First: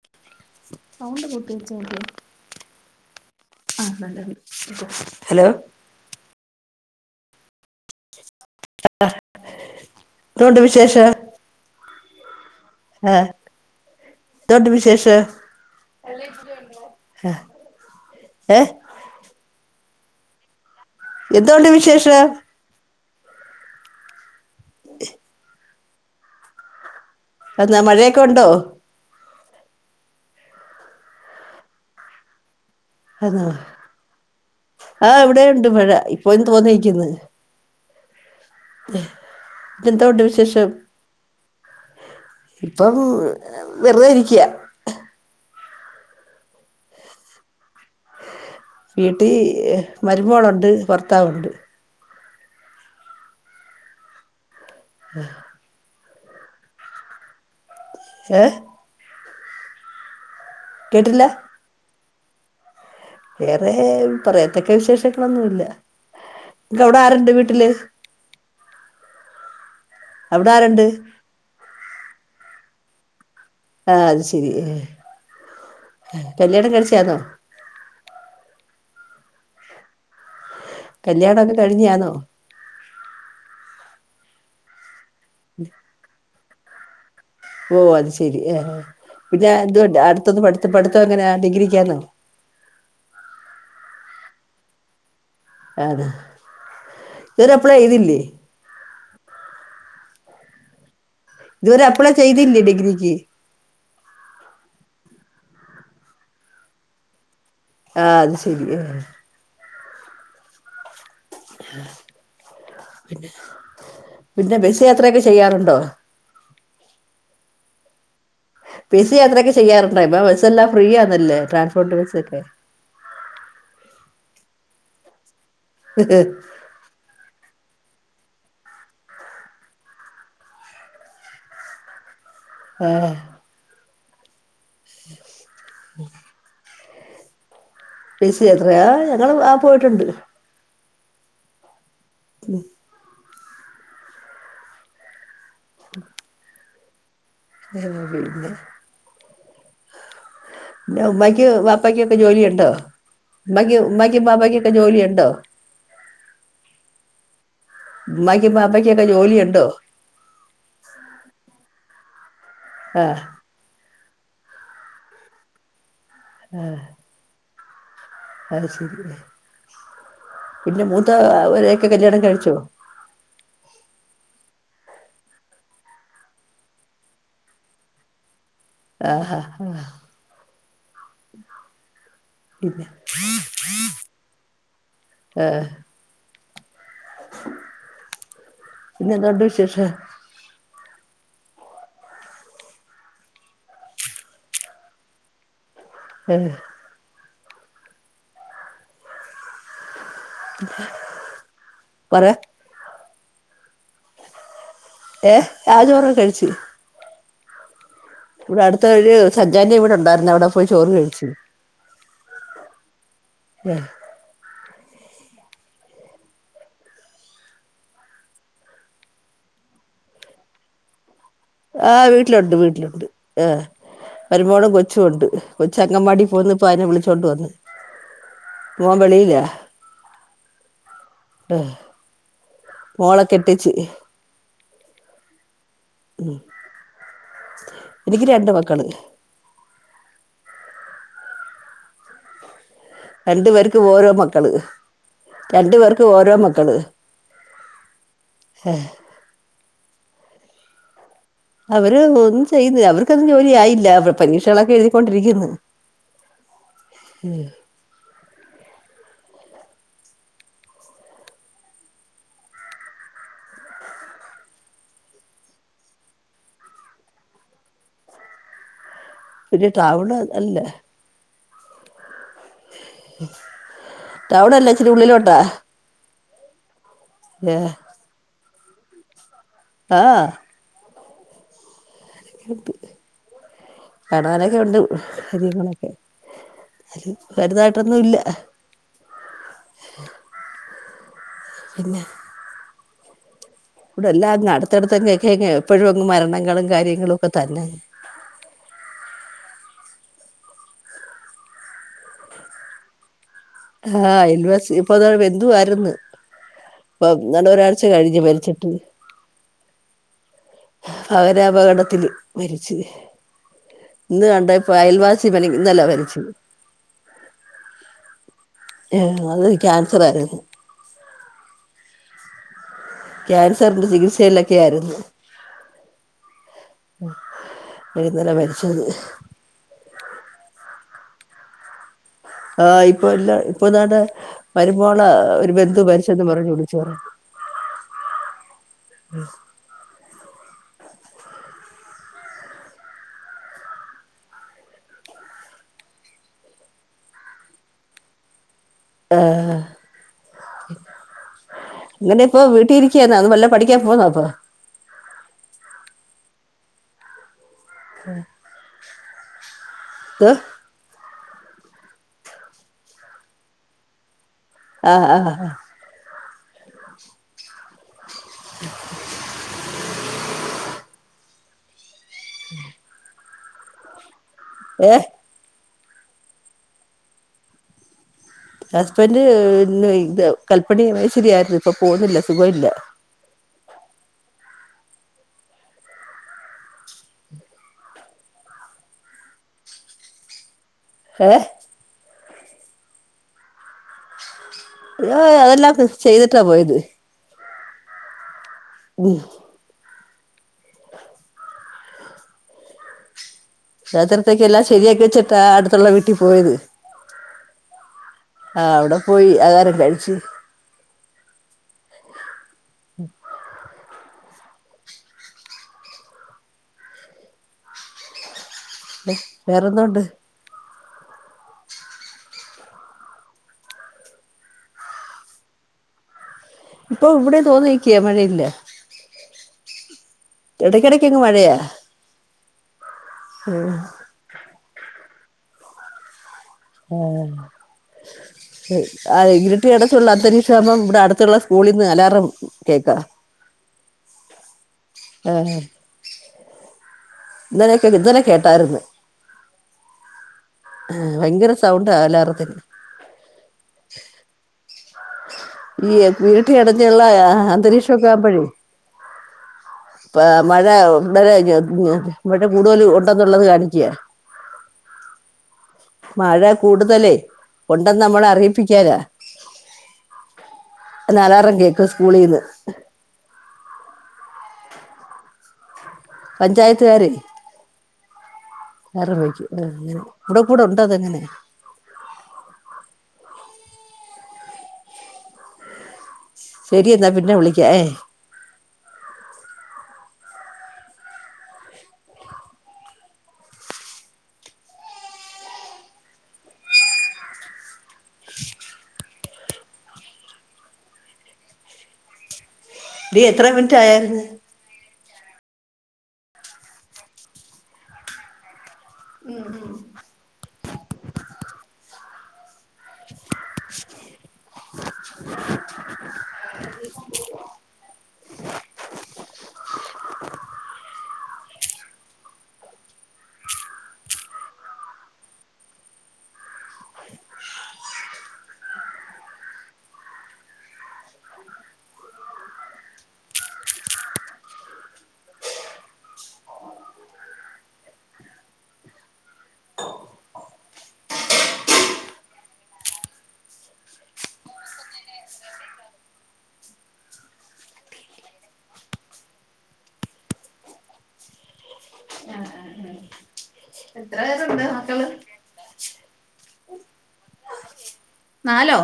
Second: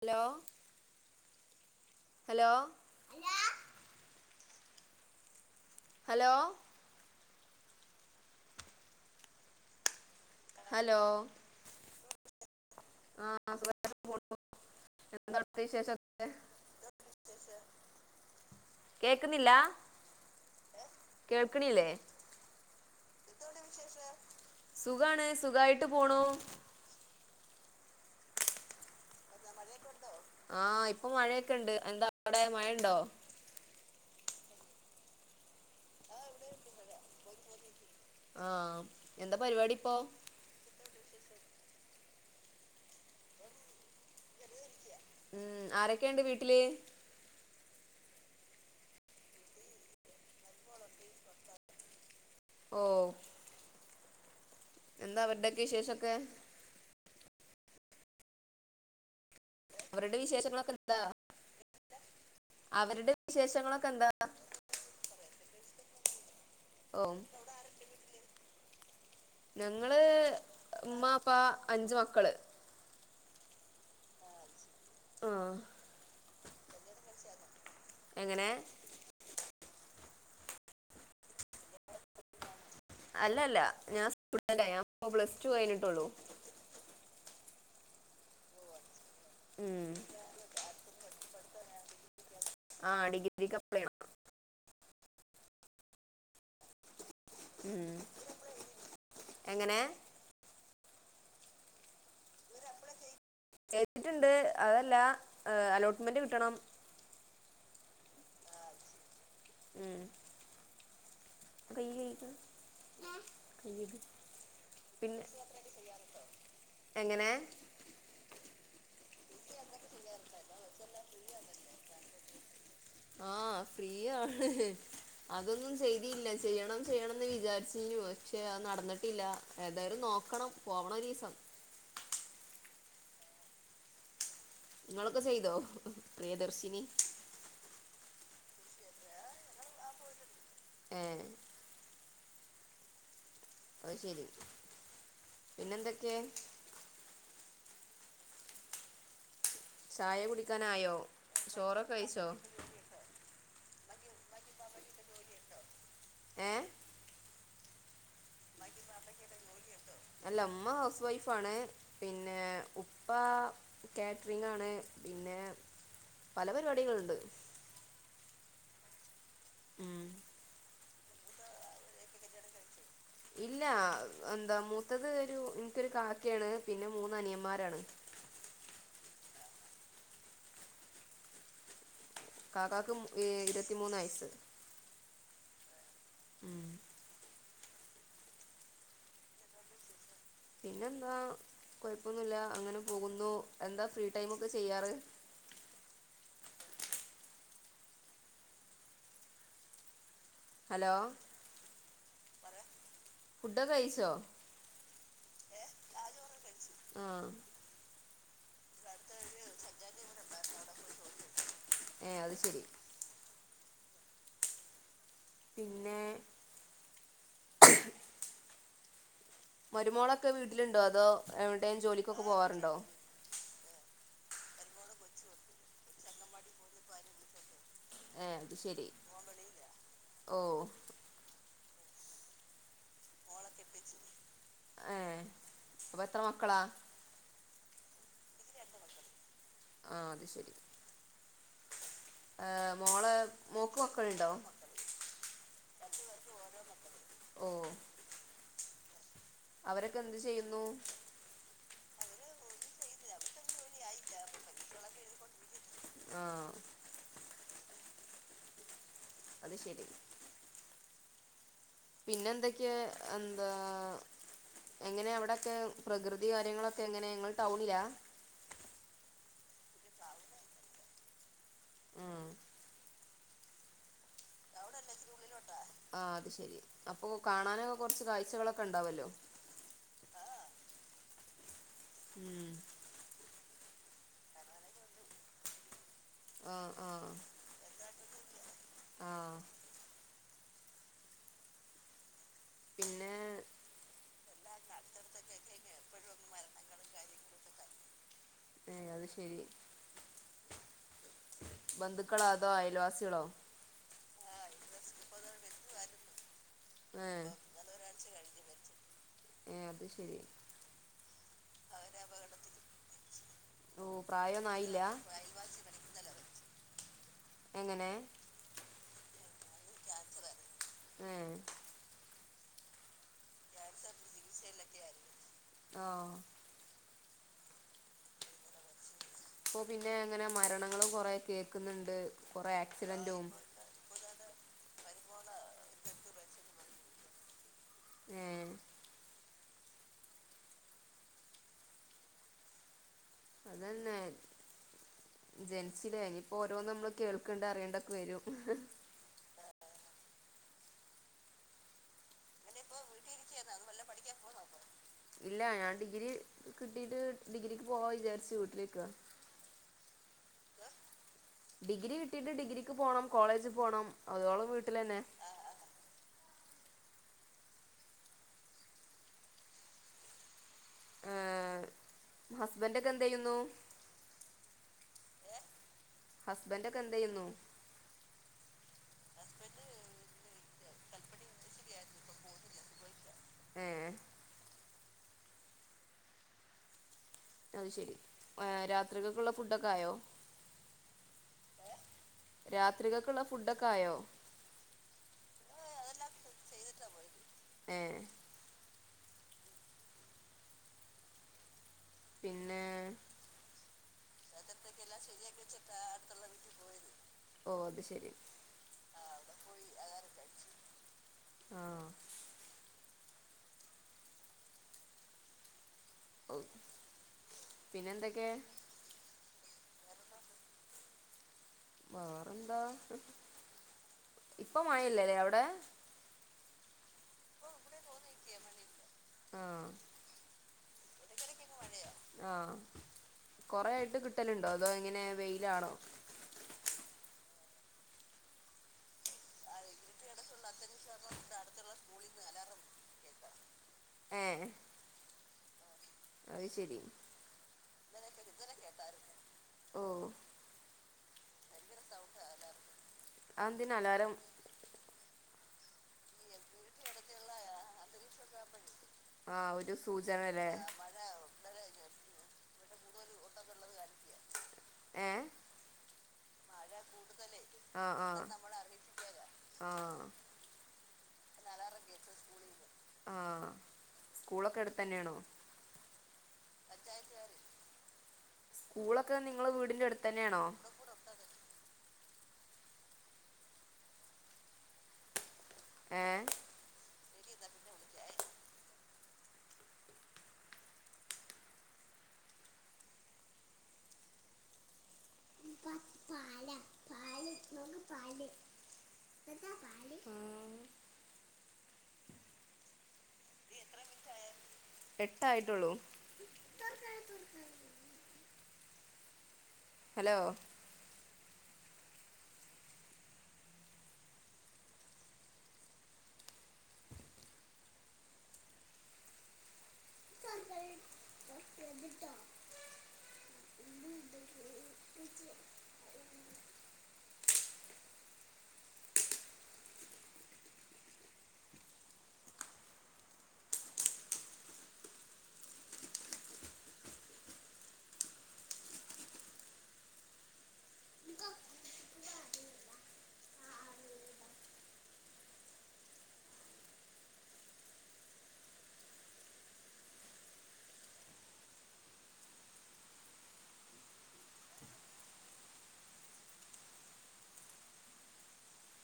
Hello pound പൂട്ടിച്ചത് hello hello hello ആ ഇതുകൊണ്ട് വിശേഷ ഹലോ ആഹ് ആ എന്താണ് എന്തൊണ്ട് വിശേഷം അവിടുത്തെ വിശേഷൊക്കെ ഹ കേക്കുന്നില്ല? എന്തോണ്ട് കേൾക്കണില്ലേ വിശേഷം സുഖാണ് സുഖായിട്ട് പോണൂ. എന്നാ മഴയൊക്കെ ഉണ്ടോ? ആഹ് ഇപ്പൊ മഴയൊക്കെ ഉണ്ട് എന്താ അവിടെ മഴ അതാ ആ ഇവിടെണ്ട് മഴ ഇപ്പോ തോന്നിയിരിക്കുന്ന് ആ പിന്നെ എന്താ പരിപാടി ഇപ്പോ എന്തുണ്ട് വിശേഷം ഇപ്പം വെറുതേ ഇരിക്കയ ഉം ആരൊക്കെയുണ്ട് വീട്ടില്. വീട്ടിൽ മരുമോളുണ്ട് ഭർത്താവുണ്ട്. ഓ. എന്താ അവരുടെയൊക്കെ വിശേഷൊക്കെ? ഏഹ് അവരുടെ വിശേഷങ്ങളൊക്കെ എന്താ? കേട്ടില്ല അവരുടെ വേറെ വിശേഷങ്ങളൊക്കെ എന്താ പറയത്തക്ക വിശേഷങ്ങളൊന്നുല്ല. ഇപ്പ ഓ അവിടാരുണ്ട് വീട്ടില്? ഞങ്ങള് അവിടെ ആരുണ്ട് ഉമ്മ ഇപ്പാ അഞ്ച് മക്കള്. ആഹ് അത് ശെരി. ആഹ് കല്യാണം കഴിച്ചയാന്നോ? എങ്ങനെ? കല്ലിയാണയൊക്ക കഴിഞ്ഞയാണോ അല്ല അല്ല ഞാൻ സ്റ്റുഡന്റാ ഞാനിപ്പോ പ്ലസ് ടു കഴിഞ്ഞിട്ടുള്ളു ഓ അത് ശരി ആ പിന്നെ അടുത്തത് പട്ത്ത പടുത്തം എങ്ങനെ? ഡിഗ്രിക്കാനോ ആഹ് ഡിഗ്രിക്ക് അപ്ലേ ചെയ്യണം അതെ ഇത് വരെ അപ്ലൈ ചെയ്യണം ചെയ്തില്ലേ എങ്ങനെ ഇതുവരെ അപ്ലേ ചെയ്തില്ലേ ഡിഗ്രിക്ക് എഴുതിയിട്ടുണ്ട് അതല്ല അലോട്ട്മെന്റ് കിട്ടണം. ആഹ് അത് ശരിയെ ഉം. ബി ഐ ഏത് പിന്നെ ബസ് യാത്രയൊക്കെ പിന്നെ ചെയ്യാറുണ്ടോ എങ്ങനെ ബസി യാത്രത്രക്ക് ചെയ്യാറുണ്ട് ഇപ്പൊ ബസ്സല്ലാം ഫ്രീ ആന്നല്ലേ ട്രാൻസ്പോർട്ട് ബസ്സക്കെ. ആഹ് അതൊന്നും ചെയ്തിയില്ല ചെയ്യണം ചെയ്യണംന്ന് വിചാരിച്ചീ നു ആഹ് പക്ഷെ നടന്നിട്ടില്ല ഏതായാലും നോക്കണം പോവണം ഒരീസം [unintelligible] നിങ്ങളൊക്കെ ചെയ്തോ പ്രിയദർശിനി ബസ് യാത്രയൊ ആഹ് ഞങ്ങള് ആഹ് പോയിട്ടുണ്ട്. ഏഹ് [unintelligible] അത് ശെരി പിന്നെ എന്തൊക്കയാ [unintelligible] ചായ കുടി ന്നെ ഉമ്മായ്ക്ക് ബാപ്പയ്ക്കൊക്കെ ജോലിയുണ്ടോ ഉമ്മായ്ക്ക് ഉമ്മായ്ക്കും ബാപ്പയ്ക്കൊക്കെ ജോലിയുണ്ടോ? ഏഹ്? ഉമ്മായ്ക്കും ബാപ്പയ്ക്കൊക്കെ ജോലിയുണ്ടോ? അല്ല ഉമ്മ ഹൗസ് വൈഫാണ് പിന്നെ ഉപ്പ ആഹ് കാറ്ററിങ്ങാണ് പിന്നെ പല പരിപാടികളുണ്ട്. അത് ശെരിയല്ലെ. ഉം. പിന്നെ മൂത്ത അവരെയൊക്കെ കല്യാണം കഴിച്ചോ? ഇൽ ല്ല എന്താ മൂത്തത് ഒരു എനിക്കൊരു കാക്കയാണ് പിന്നെ മൂന്ന് അനിയന്മാരാണ്. [unintelligible] ആഹ ഹ ഹ. കാക്കാക്ക് ഏ ഇരുപത്തിമൂന്ന് വയസ്. എഹ്. ഉം പിന്നെ എന്തുണ്ട് വിശേഷം. പിന്നെന്ത്വ കൊഴപ്പൊന്നുല്ല അങ്ങനെ പോകുന്നു എന്താ ഫ്രീ ടൈം ഒക്കെ ചെയ്യാറ്? [unintelligible] ഹ്. ഹലോ പറ. ഫൂഡോക്കെ കഴിച്ചോ? ഏഹ് ആഹ് ചോർ ഒക്കെ കഴിച്ചു. ആ ഇവിടെ അടുത്ത് ഒരു സഞ്ചാന്റെ ഇവിടെണ്ടായിരുന്നു അവിടെ പോയി ചോറ് കഴിച്ചു. ഏ അത് ശരി ഹെ പിന്നെ മരുമോളൊക്കെ വീട്ടിലുണ്ടോ അതോ എവിടെേയും ജോലിക്കൊക്കെ പോവാറുണ്ടോ? എഹ് മരുമോളും കൊച്ചുണ്ട്. കൊച്ച് അങ്കൻവാടി പോകുന്നു. ഇപ്പോ അയ്നെ വിളിച്ചോണ്ട് വന്ന്. ഏഹ് അത് ശരി മോൻ വെളിയിലാ ഓഹ് ഹ് മോളെ കെട്ടിച്. ഏ അപ്പൊ എത്ര മക്കളാ? എനിക്ക് രണ്ട് മക്കള്. ആഹ് അത് ശരി ആം രണ്ടു പേർക്ക് ഓരോ മക്കള് രണ്ടു പേർക്ക് ഓരോ മക്കള്. ഓ ഹെ അവരൊക്കെ എന്ത് ചെയ്യുന്നു? അവര് ഒന്നും ചെയ്യുന്നില്ല. അവർക്ക് അതിന് ജോലി ആയില്ല. അവറ് പരീക്ഷകളൊക്കെ എഴുതികൊണ്ടിരിക്കുന്നു. ആഹ് ഹ് അത് ശരി പിന്നെ എന്തൊക്കെയാ എന്താ? എങ്ങനെ അവിടെക്കെ പ്രകൃതി കാര്യങ്ങളൊക്കെ എങ്ങനെ ഇങ്ങള് ടൗണിലാ? [unintelligible] ടൌൺ അല്ലേ ഉം ടൌൺ അല്ല ഇച്ചിരി ഉള്ളിലോട്ടാ. ആഹ് അത് ശരി അപ്പൊ ഏ കാണാനൊക്കെ കൊർച്ച് കാഴ്ചകളൊക്കെ ണ്ടാവല്ലോ. ആഹ് അഹ് ഉം കാണാനൊക്കെ ഉണ്ട് കാര്യങ്ങളൊക്കെ. ആ വര് തായിട്ടൊന്നും ഇല്ല ആഹ് പിന്നെ പിന്നെ ഉടെ എല്ലാങ്‌ അടുത്തടുത്ത്ങ്‌ എക്കേങ്‌ എപ്പഴും അങ്ങ് മരണങ്ങളും കാര്യങ്ങളും ഒക്കെ തന്നെ. ഏഹ് അത് ശരി ബന്ധുക്കളാതോ അയൽവാസിളോ? ആഹ്. അയൽവാസി ഇപ്പൊത ബന്ധുവാരുന്ന്. ഏ പ്പെങ്ങാണ്ട് ഒരാഴ്ച കഴിഞ്ഞു മരിച്ചിട്ട്. ഏ അത് ശെരി അവരെ അപകടത്തില് മരിച്ചി. ഓ ഇന്ന് കണ്ട പ്രായൊന്നും ഇപ്പൊ ആയില്ല അയൽവാസി പനി ഇന്നല വരിച്. എങ്ങനെ? ഉം അത് ക്യാൻസർ ആയിരുന്നു. ഉം ക്യാൻസറിന്റെ ചികിത്സയിലൊക്കെ ആയിരുന്നു... ഓ ഇഴുന്നല്ല [unintelligible] മരിച്ചത് അപ്പൊ പിന്നെ അങ്ങനെ മരണങ്ങളും കൊറെ കേക്കുന്നുണ്ട്. കൊറേ ആഹ് ഇപ്പൊ ആക്സിഡന്റും എല്ലാ ഇപ്പൊതാണ്ടേ... വരുമ്പോളെ [unintelligible] ഒരു ബന്ധു പരിച്ചന്ന് പറഞ്ഞ് വിളിച്ചു പറു [unintelligible] ഏ... ഉ [unintelligible] അതന്നെ.. ജെനിചിലെ. ഇനിപ്പോ ഓരോന്നു നമ്മൾ കേൾക്കണ്ട അറിയണ്ടൊക്കെ വരു.. ആ, ഹ്, ഹ,... ങ്ങനെ ഇപ്പൊ വീട്ടി ഇരികിരുന്നോ അതോ വല്ല പഠിക്യാൻ പോന്നോപ്പൊ... ഇല്ല ഞാൻ ഡിഗ്രി കിട്ടീട്ട് ഡിഗ്രിക്ക് പോവാ വിചാരിച്ചു വീട്ടിലിരിക... ഇത് ഡിഗ്രി കിട്ടിട്ട് ഡിഗ്രിക്ക് പോണം കോളേജ് പോണം അതോളം... ആഹ, വീട്ടിലന്നെ ആ, ഹ, ആ ആ ഹസ്ബൻറ്ക്കെ എന്ത്യ്യുന്നു.. ഏഹ? ഹസ്ബന്റ് ക്കെ എന്ത് യ്യുന്നു ഹസ്ബന്ഡ് ഇന്ന്. ഇത്. കല്പ്പണി മേശരിയിരുന്നു. ഇപ്പൊ പോന്നില്ല. സുഖ്ല്ല ഏ.. അത് ശെരി. [unintelligible] രാത്ര ക ക്ക് ഉള്ള ഫുഡൊക്കെ ആയോ ഹഏ രാത്ര കക്കുള്ള ഫുഡൊക്കെ ആയോ. [unintelligible] അതെല്ലാം ചെയ്തിട്ടി പോയത് ഏ.. ഉ,,, പിന്നെ... ക്ഷത്രത്തേക് എല്ലാം ശരിയാക്കി വെച്ചിട്ടാ അടുത്തുള്ള വീട്ടി പോയത്... ഓ അത് ശരി ആഹ അവിടെ പോയി ആഹാരം കഴിച്... ആ.. ഉ [unintelligible] ഓ, പിന്നെ എന്തൊക്കെ ല്ല. വേറെന്തോണ്ട്? വേറെന്താ ഇപ്പൊ മയല്ലലെ അവിടെ... ഇപ്പൊ ഇവിടെയും തോന്നിയിക്യ മഴയില്ല.. ആ... എടക. എടക് ഇങ്ങ് മഴയാ... കൊറെ ആയിട്ട് കിട്ടല്ണ്ടോ അതോ ഇങ്ങനെ വെയിലാണോ. ഉം. ഇരട്ടി അടുത്തുള്ള അന്തരീക്ഷാമ്പം ഇവിടെ അടുത്തുള്ള സ്കൂളിൽന്ന് അലാറം കേക്കാ. ഏ. ആ. ന്നലെയൊക്കെ ഇന്നലെ കേട്ടാർന്ന്. ഓ ആ ഭയങ്കര സൗണ്ടാ അലാറത്തിന്. [unintelligible] ഈ [unintelligible] അന്തരീക്ഷമൊക്കെ ആകുമ്പഴേ. ആ ഒരു. സൂചനല്ലേ [unintelligible] മഴ [unintelligible] ഇവിടെ കൂടുതൽ ഉണ്ടെന്നുള്ളത് കാണിക്ക്യാ. ഏഹ് മഴ കൂടുതലേ, ആഹ് ഒണ്ടെന്ന് ആഹ് നമ്മളെ അറിയിപ്പിക്കാനാ. ആഹ് അലാറം കേക്കും സ്കൂളീന്ന്. തന്നെയണോ? പഞ്ചായത്ത്ക്കാരെ സ്കൂളൊക്കെ നിങ്ങളെ വീടിന്റെ [unintelligible] അടുത്ത് കൂടെ തന്നെയാണോ കൂടെ ഉണ്ടതങ്ങനെ. ഏഹ് പിനെ വിളിക്ക ഏ. ഡീ എത്ര മിനിറ്റ് ആയോ? എട്ടായിട്ടോള്ളൂ. ഉം ഉം. ഹലോ. [inaudible] [inaudible] [inaudible] നാലോ?